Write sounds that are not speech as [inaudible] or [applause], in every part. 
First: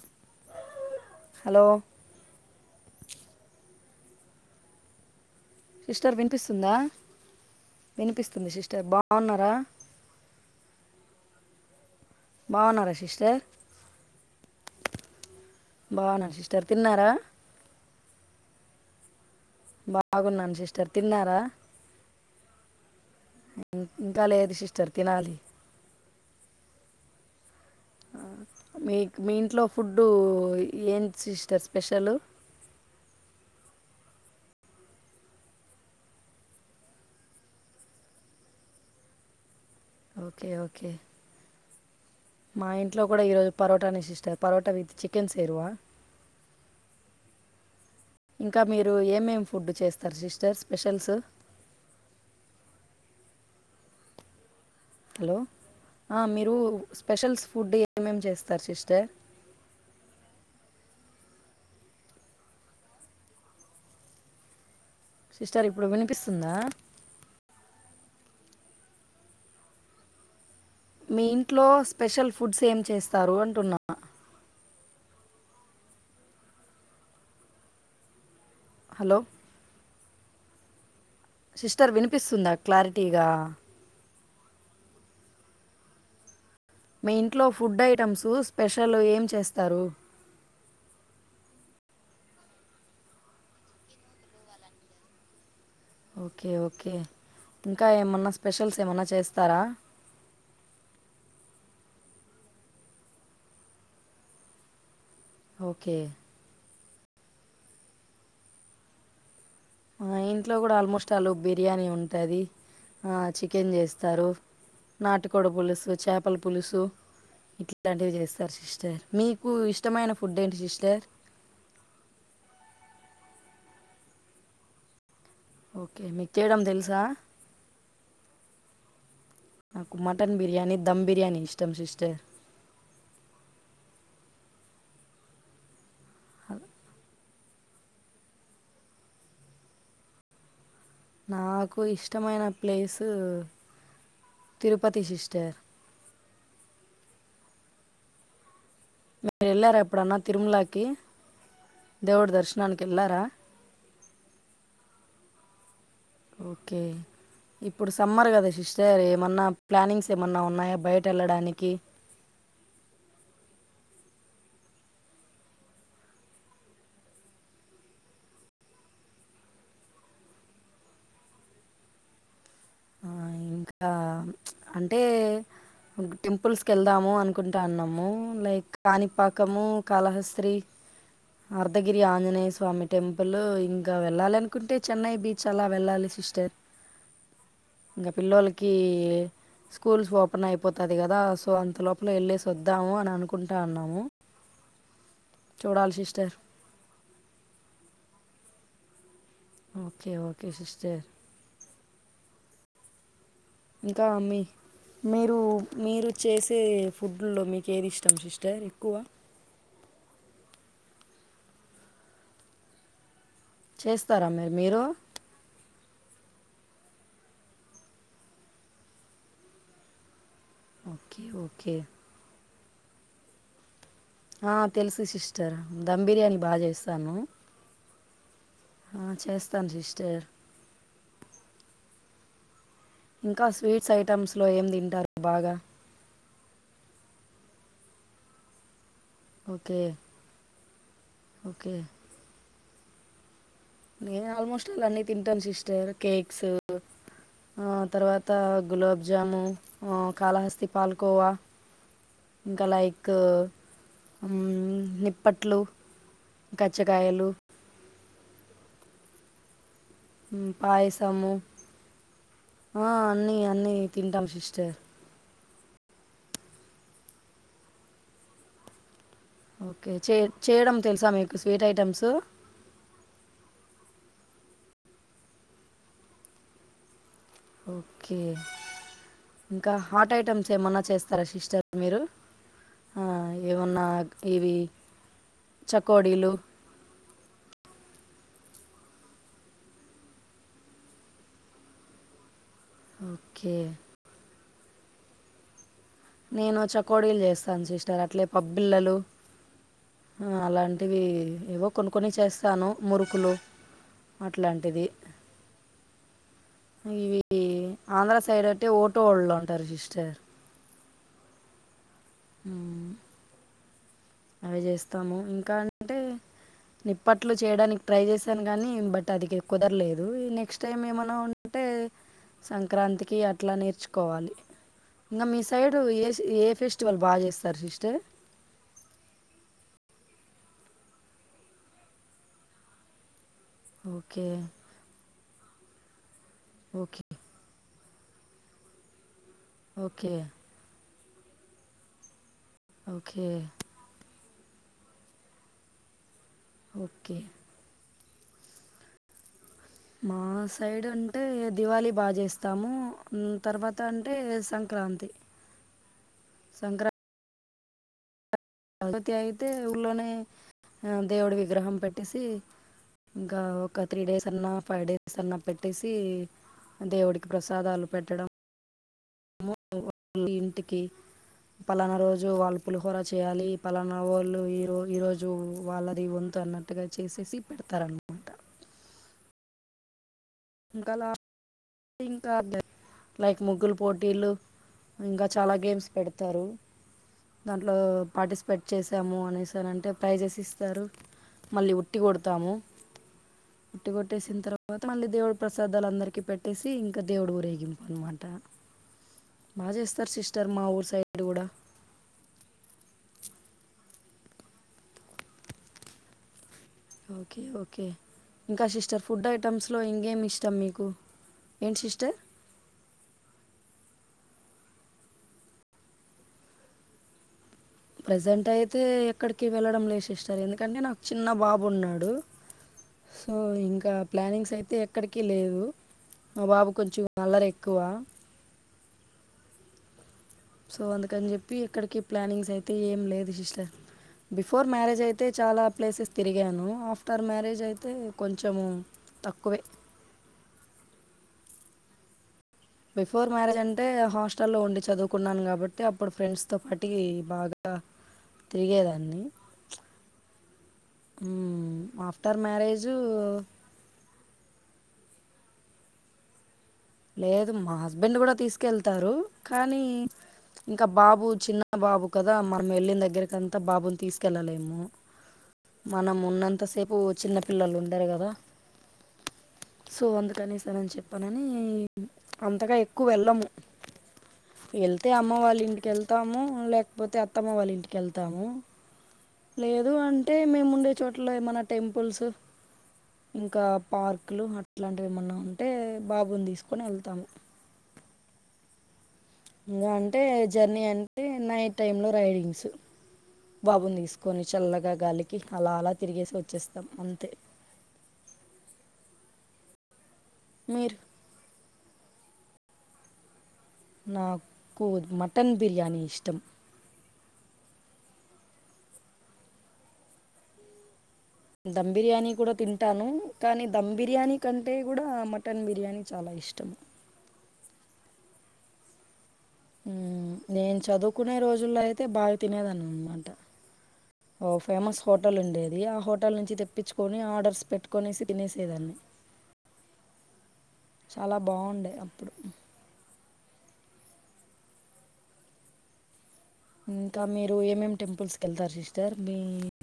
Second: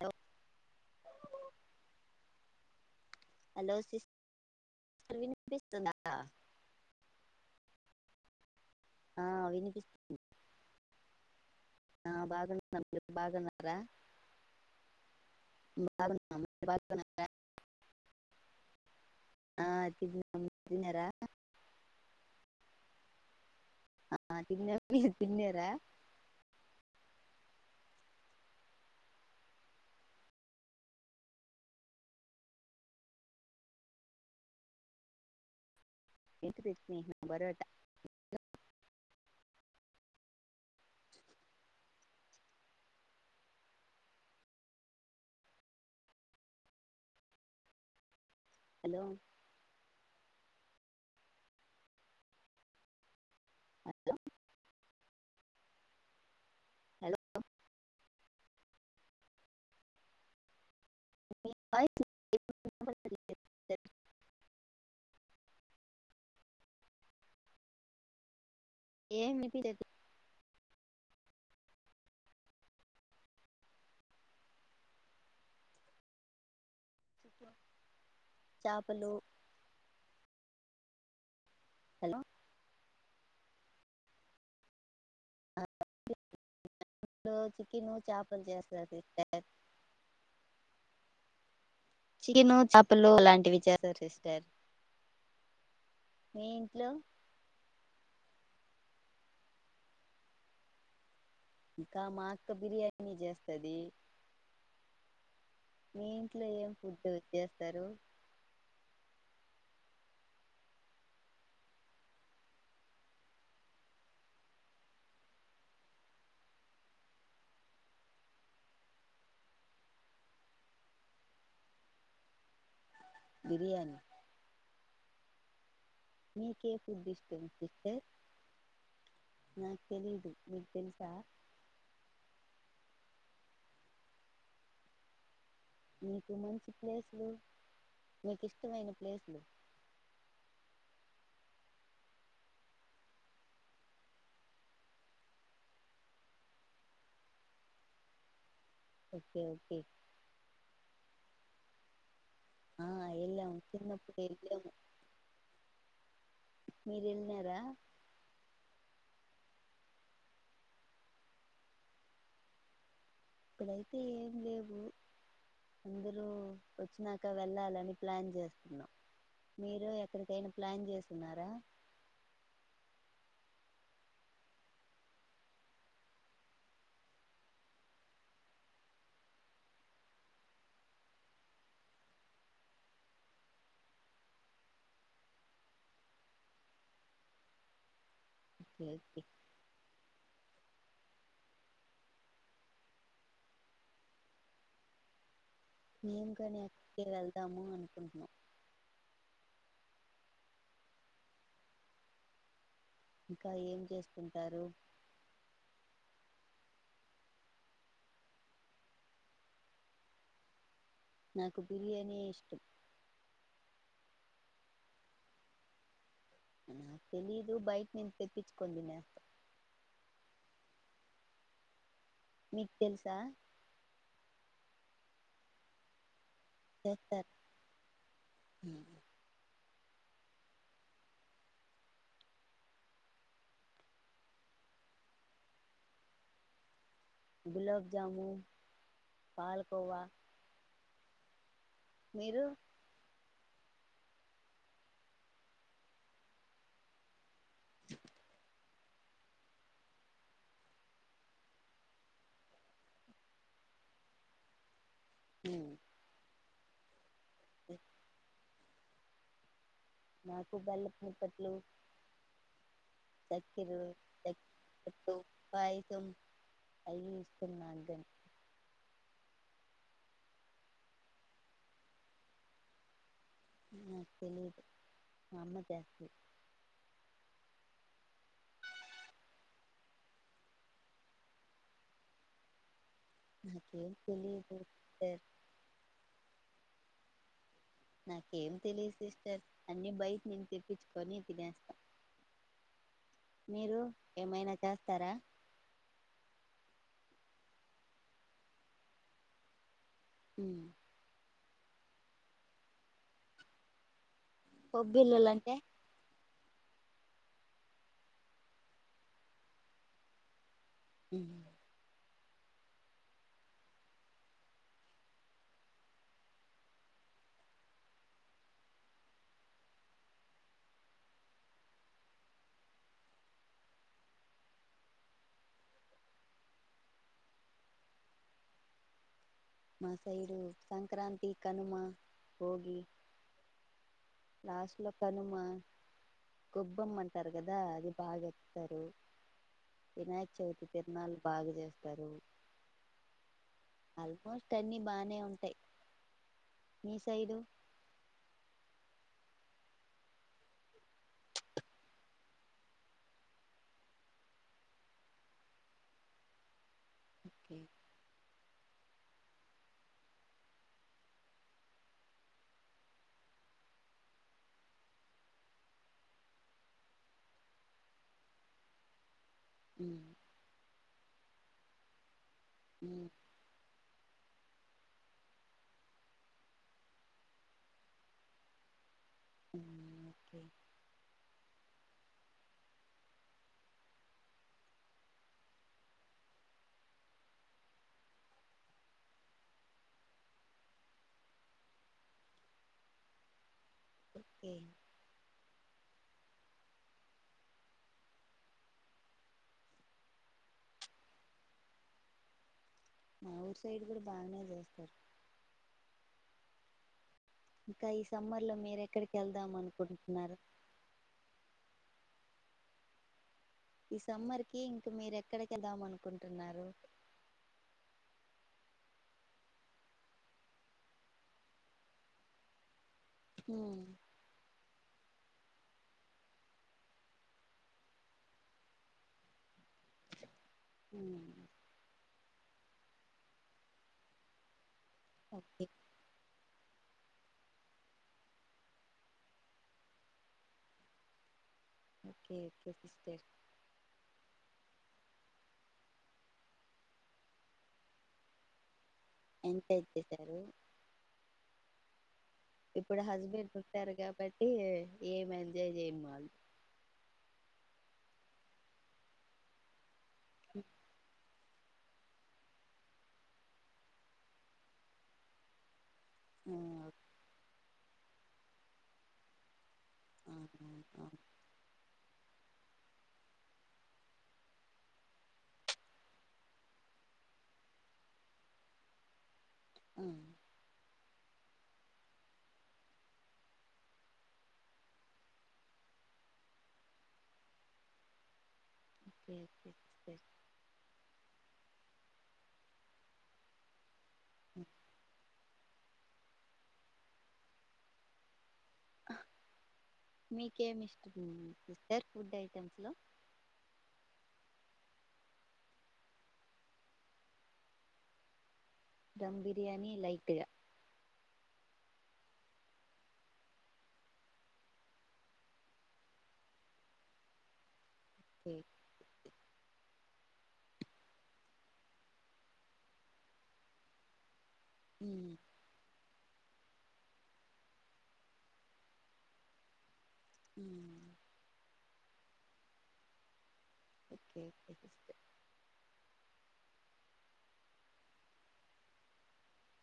The hello hello వినిపిస్తుందా sister వినిపిస్తుందా వినిపిస్తుంది సిస్ ర్ ఆ బాగున్నారా వినిపిస్తు ఆ బాగాన్నము బాగున్నారా మీరు సిస్టర్ బాగున్నారా బాగున్నా బాగున్నాం మీరు సిస్టర్ తిన్నారా బాగున్నారా ఆ తిన్నాం బాగున్నాను మీరు సిస్టర్ తిన్నారా ఇంకా ఆ లేదు తిన్నాం సిస్టర్ మీరు తినాలి తిన్నారా మీకు మీ ఇంట్లో ఫుడ్డు ఏంటి సిస్టర్ స్పెషల్ ఇంటి ప్రతు న బరటా [unintelligible] ఓకే ఓకే మా ఇంట్లో కూడా ఈరోజు పరోటా నే సిస్టర్ పరోట విత్ చికెన్ సేరువా ఇంకా మీరు హలో ఏమేం ఫుడ్ చేస్త ర్ సిస్టర్ స్పెషల్స్ హలో హలో ఆ మీరు హలో స్పెషల్ ఫుడ్ ఏమేం చేస్త రు సిష్టర్ మీలి [unintelligible] సిస్టర్ ఇప్పుడు వినిపిస్తుందా ఏం వినిపియలేదు మీ ఇంట్లో స్పెషల్ ఫుడ్స్ ఏం చేస్తారు అంటున్నా చేపలు హలో సిస్టర్ హలో వినిపిస్తుందా క్లారిటీగా మీ అందులో ఇంట్లో ఫుడ్ చికెను ఐటమ్స్ చేపలు చేస్తారు స్పెషల్ ఏం సిస్టర్ చేస్తారు చికెను చెపలు అలాంటివి చేస్తారు సార్ ఓకే ఓకే ఇంకా ఏమన్నా స్పె షల్స్ ఏమన్నా చేస్తారా ఇంకా మాఅక్క బిర్యానీ చేస్తది ఓకే మీ ఇంట్లో ఏం ఫుడ్ చ్చేస్తారు ఆ ఇంట్లో కూడా ఆల్మోస్ట్ అలుగు బిర్యానీ ఉంటది ఆ చికెన్ చేస్తారు నాటి కోడి పులుసు చేపల పులుసు ఇంకా ఇట్లాంటివి చేస్తారు సిస్టర్ మీకు ఇష్టమైన ఫుడ్ ఏంటి సిస్టర్ బిరియానీ ఓకే మీకు చేయడం మీకే తెలుసా ఫుడ్ ఇష్టం సస్టర్ నాకు మటన్ బిర్యానీ దమ్ తెలుసా బిర్యానీ ఇష్టం సిస్టర్ నీకు మంచి ప్లేసులు నీకు ఇష్టమైన ప్లేసులు నాకు ఇష్టమైన ప్లేసు తిరుపతి సిస్టర్ ఓకే మీరు వెళ్ళార ఓకే ఎప్పుడన్నా తిరుమలకి దేవుడు దర్శన్ ఆ ఎల్లెం చిన్నప్పుడు ఎల్లాము ఓకే వెళ్ళినారా ఇప్పుడు సమ్మర్ కదా సిస్టర్ ఎ మన్నా ప్లానింగ్స్ ఏమన్నా ఉన్నాయా బయట ఎళ్ళడానికి ఇప్పుడైతే ఏం లేవు అందరూ వచ్చినాక వెళ్ళాలని ప్లాన్ చేస్తున్నాం మీరు ఎక్కడికైనా ప్లాన్ చేసున్నారా ఆ ఇంకా ప్చ్అంటే టెంపుల్స్ కి వెళ్దాము అనుకుంటాన్నాము లైక్ కాణిపాకము కాళహస్త్రి అర్ధగిరి ఆంజనేయ స్వామి టెంపుల్ ఇంకా వెళ్ళాలనుకుంటే చెన్నై బీచ్ అలా వెళ్ళాలి సిస్టర్ ఇంక పిల్లోల కి ఓకే ఓకే స్కూల్స్ పొ పన అయిపోతది కదా సో అంత లోపల ఎళ్ళేసి వద్దాము అని అనుకుంటా ఉన్నాము చూడ మేము కానే ఎక్కడికి వెళ్దాము అనుకుంటున్నాం ఓకే ఓకే సిస్టర్ ఇంకా ఏం ఇంకా మీ చేసుకుంటారు మీరు మీరు చేసే ఫుడ్ల్లో మీకు ఏది ఇష్టం సిస్టర్ ఎక్కువ నాకు బిర్యానీ ఇష్టం చేస్తారా మరి మీరు నాకు తెలీదు బయట నుంచి తెప్పించుకోని తినే ఓకే ఓకే మీకు తెలుసా ఆ తెలుసు సిస్టర్ ధమ్ బిర్యానీ బాగా చేస్తారా చేస్తాను ఆ చేస్తాను సిస్టర్ ఇంకా స్వీట్స్ ఐటెమ్స్ లో ఏం తింటారు బాగా గులాబ్జము ఓకే పాలకోవా ఓకే మీరు నేను ఆల్మోస్ట్ అల్ అన్ని తింటాను సిస్టర్ కేక్స్ ఆ తర్వాత గులాబ్జాము ఆ కాళహస్తి పాల్కోవా ఇంకా లైక్ ని ప్పట్లు గచ్చగాయలు నాకు బెల్లపు పాయసము నిప్పట్లు ఆ అన్నీ అన్నీ తింటాం సిస్టర్ పాయిసం అయ్య ఇస్తున్నా ఓకే చే చేయడం తెలుసా మీకు స్వీట్ ఐటమ్స్ ఆ తెలిదు అమ్మ చేస్తది ఓకే ఇంకా హాట్ ఐటెమ్స్ ఏమన్నా చేస్తారా సిస్టర్ మీరు ఆ ఏమన్నా నాకేం ఇవి తెలియదు సిస్టర్ చకోడీలు నాకేం తెలిదు సిస్టర్ అన్ని బయట నేను తేపించుకొని తినేస్తా ఓకే మీరు ఏమైనా చేస్తారా నేను చకోడీలు చేస్తాను సిస్టర్ అట్లే పబ్బిళ్ళలు అలాంటివి ఏవో కొన్ని కొని చేస్తాను మురుకులు అట్లాంటిది పబ్బిల్లలు అంటే ఇవి ఆంధ్ర సైడ్ అట్టే ఓటో వాళ్ళు అంటారు సిస్టర్ అ ఆ అవి చేస్తాము ఇంకా అంటే నిప్పట్లు చేయడానికి ట్రై చేసాను గాని బట్ అది కుదరలేదు నెక్స్ట్ టైమ్ ఏమైనా ఉంటే టె సంక్రాంతికి అట్లా నేర్చుకోవాలి ఇంకా మీ సైడు ఏ ఏ ఫెస్టివల్ బాగా చేస్తారు సిస్టర్ మా సైడు సంక్రాంతి కనుమ బోగి ఓకే లాస్ట్ లో కనుమ గోబ్బమ్ ఓకే అంటారు కదా అది బాగా చెస్తరు ఓకే వినాయక చవితి కునలు బాగా చేస్తారు ఓకే ఆల్మోస్ట్ అన్ని బానే ఉంటాయి మీ ఓకే సైడు మా సైడ్ అంటే దివాళి బా చేస్తాము హ్మ్ తర్వాత అంటే సంక్ క్రాంతి సంక్రా ఓకే గపతి అయితే ఊళ్లోనే ఆ దేవుడి విగ్రహం పెట్టేసి ఇంకా ఒక త్రీ డేస్ అన్నా ఫైవ్ డేస్ అన్నా పెట్టేసి దేవుడికి ప్రసాదాలు పెట్టడం ఉమ్ ఇంటికి పలానా రోజు వాళ్ళు పులిహోర ఉమ్ చేయాలి పలానా మా వోళ్ళు ఈరో ఈ రోజు వాళ్ళది వంతు అన్నట్టుగా చేసేసి పెడతారన్నమాట ఓకే ఇంకలా ఇంక లైక్ ముగ్గులు పోటీలు ఇంకా చాలా గేమ్స్ పెడతారు దాంట్లో పార్టిసిపేట్ చేసాము అనేసారంటే ప్రైజెస్ ఇస్తారు మళ్ళీ ఉట్టి కొడతాము ఉట్టి కొట్టేసిన్ ఓకే తర్వాత మళ్ళీ దేవుడు పిల్లలందరికీ పెట్టేసి ఇంకా దేవుడు ఊరేగింపు అన్మాట బా చేస్తారు సిస్టర్ మా ఊరు సైడు కూడా మా ఊరు సైడ్ కూడా బానే చేస్తారు ఓకే ఓకే ఇంకా ఈ సమ్మర్ లో ఇంకా మీరు సిస్టర్ ఎక్కడికి ఫుడ్ వెళ్దాం ఐటమ్స్లో అనుకుంటున్నారు ఇంకేమిష్టం మీకు ఏంటి సిస్ టె ఈ సమ్మర్ కి ఇంక మీరు ఎక్కడి కెల్దా మనుకుంటున్నారు ప్రజెంట్ అయితే ఎక్కడికి వెళ్ళడం లేదు సిస్టర్ ఎందుకంటే నాకు చిన్న బాబున్నాడు సో ఉమ్ ఇంకా ప్లానింగ్స్ అయితే ఎక్ క్కడికి లేదు మా బాబు కొంచెం అల్లరెక్కువ సో అందుకన్ ఉమ్ చెప్పి ఎక్కడికి ప్లానింగ్స్ అయితే ఏం లేదు సిస్టర్ బిఫోర్ మ్యారేజ్ అయితే చాలా ఓకే ప్లేసెస్ తిరి గాను ఆఫ్టర్ మారేజ్ అయితే కొంచం తక్కువే ఓకే సిస్టర్ బిఫోర్ మ్యారేజ్ అంటే హాస్టల్లో ఉండి చదువుకున్నాను కాబట్టి అప్పుడు ఫ్రెండ్స్తో పాటి బాగా తిరిగేదాన్ని ఎంజాయ్ చేసారు ఆఫ్టర్ మ్యారేజ్ ఇప్పుడు హస్బెండ్ పుట్టారు కాబట్టి ఏం ఎంజాయ్ చేయ్యము లేదు మా హస్బెండ్ కూడా తీసుకెళ్తారు కానీ ఇంకా బాబు చిన్న బాబు కదా మనం వెళ్ళిన దగ్గరకంతా బాబున్ తీసుకెళ్ళలేము మనం ఆ ఉన్నంతసేపు చిన్నపిల్లలుండరు కదా సో ఆ అందుకనీస నని ఆ చెప్పానని అంతగా ఎక్కు వెళ్ళము వెళ్తే అమ్మ వాళ్ళింటికెళ్తాము లేక్ పోతే అత్తమ్మ వాళ్ళింటికెళ్తాము లేదు ఆ అంటే మేముండే చోట్ల ఏమన టెంపుల్సు ఇంకా పార్కులు అట్లాంటివేమన్నా ఉంటే బాబున్ తీస్ కొనెళ్తాము ఓకే ఓకే ఇంకా అంటే సిస్టర్ జర్నీ అంటే నైట్ టైంలో రైడింగ్సు బాబున్ తీస్ కొన్ని చల్లగా గాలికి అలా అలా తిరిగేసి వచ్చేస్తాం అంతే మీరు మీకేమిష్టం సిస్టర్ ఫుడ్ ఐటమ్స్లో నాకు మటన్ బిర్యానీ ఇష్టం దమ్ బిర్యానీ లైట్ గా ధమ్ బిర్యానీ కూడా తింటాను కానీ ధమ్ బిర్యానీ కంటే కూడా మటన్ బిర్యానీ చాలా ఇష్టం సిక్ ఎమ్ ఉమ్మ్ నేను చదువుకునే రోజుల్లో అయితే బాగా తినేదనన్నమాట ఓ ఫేమస్ ఉమ్ హోటల్ ఉండేది ఆ హోట్ హోటల్ నుంచి తెప్పించుకొని ఆర్డర్స్ పెట్టుకొనేసి తినేసేదాన్ని ఉమ్ చాలా బావుండే అప్ ఏం [unintelligible] ఇంకా మీరు ఏం ఏం టెంపుల్స్ కేళ్తారు సిస్టర్ మీ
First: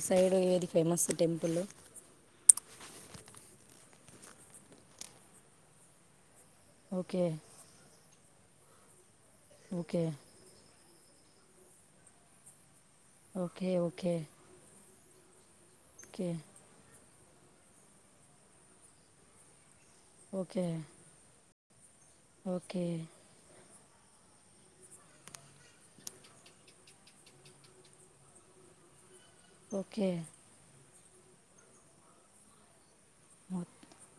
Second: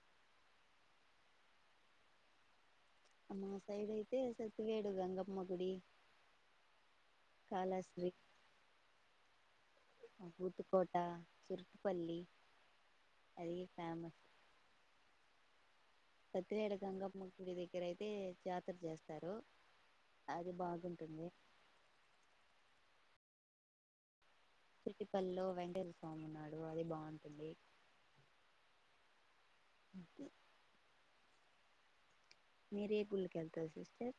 సైడ్ ఏది ఫేమస్ టెంపులు టీచీక్ అమ్మా సైడ్ అయితే సత్ వేడు గంగమ్మ గుడి ఓకే. కాలాశ్రీ ఓకే కోట చురుక్ పల్లి ఓకే ఓకే ఓకే. సతిరేడు గంగమ్మ గుడి దెగ్గరయితే జాతర జేస్తారు అది ఓకే. బాగుంటుంది ఓకే త్రిటిపల్లో వెంకటేశ్వర స్వామి ఉన్నాడు అది బాగుంటుంది ఓకే మీరే గుళ్లకేళ్తారు ఓహ్! సిస్టర్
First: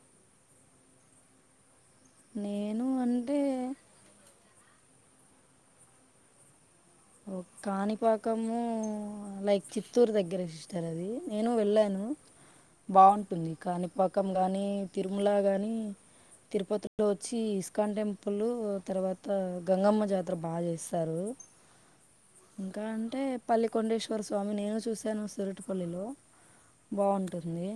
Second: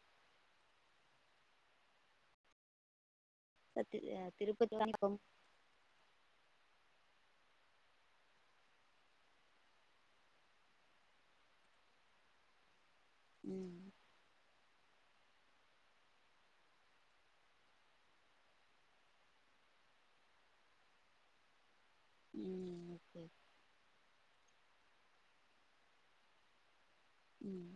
నేను అన్ కొద్ది సంతకం ఒ కాణిపాకము లైక్ చిత్తూరు దెగ్గర సిస్టర్ అది నేను వెళ్ళాను బాగుంటుంది కాణిపాకం గానీ తిరుమల గానీ తిరుపతిలో వచ్చి ఇస్కాన్ టెంపులు తర్వాత గంగమ్మ జాతర బాగా జేస్తారు ఉ ఉమ్ ఇంకా అంటే ఓకే పల్లి కొండేశ్వర స్వామి నేను చూశాను సురుట్టుపల్లిలో బావుంటుంది ఉమ్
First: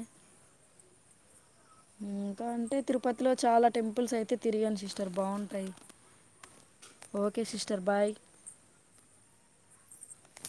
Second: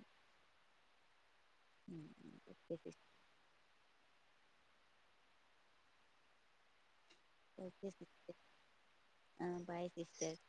ఉమ్ ఇంకా ఓకే అంటే సిస్టర్ తిరుపతిలో చాలా టెంపుల్స్ అయితే తిరిగాను సిస్టర్ బావుంటాయి ఆ బై సిస్టర్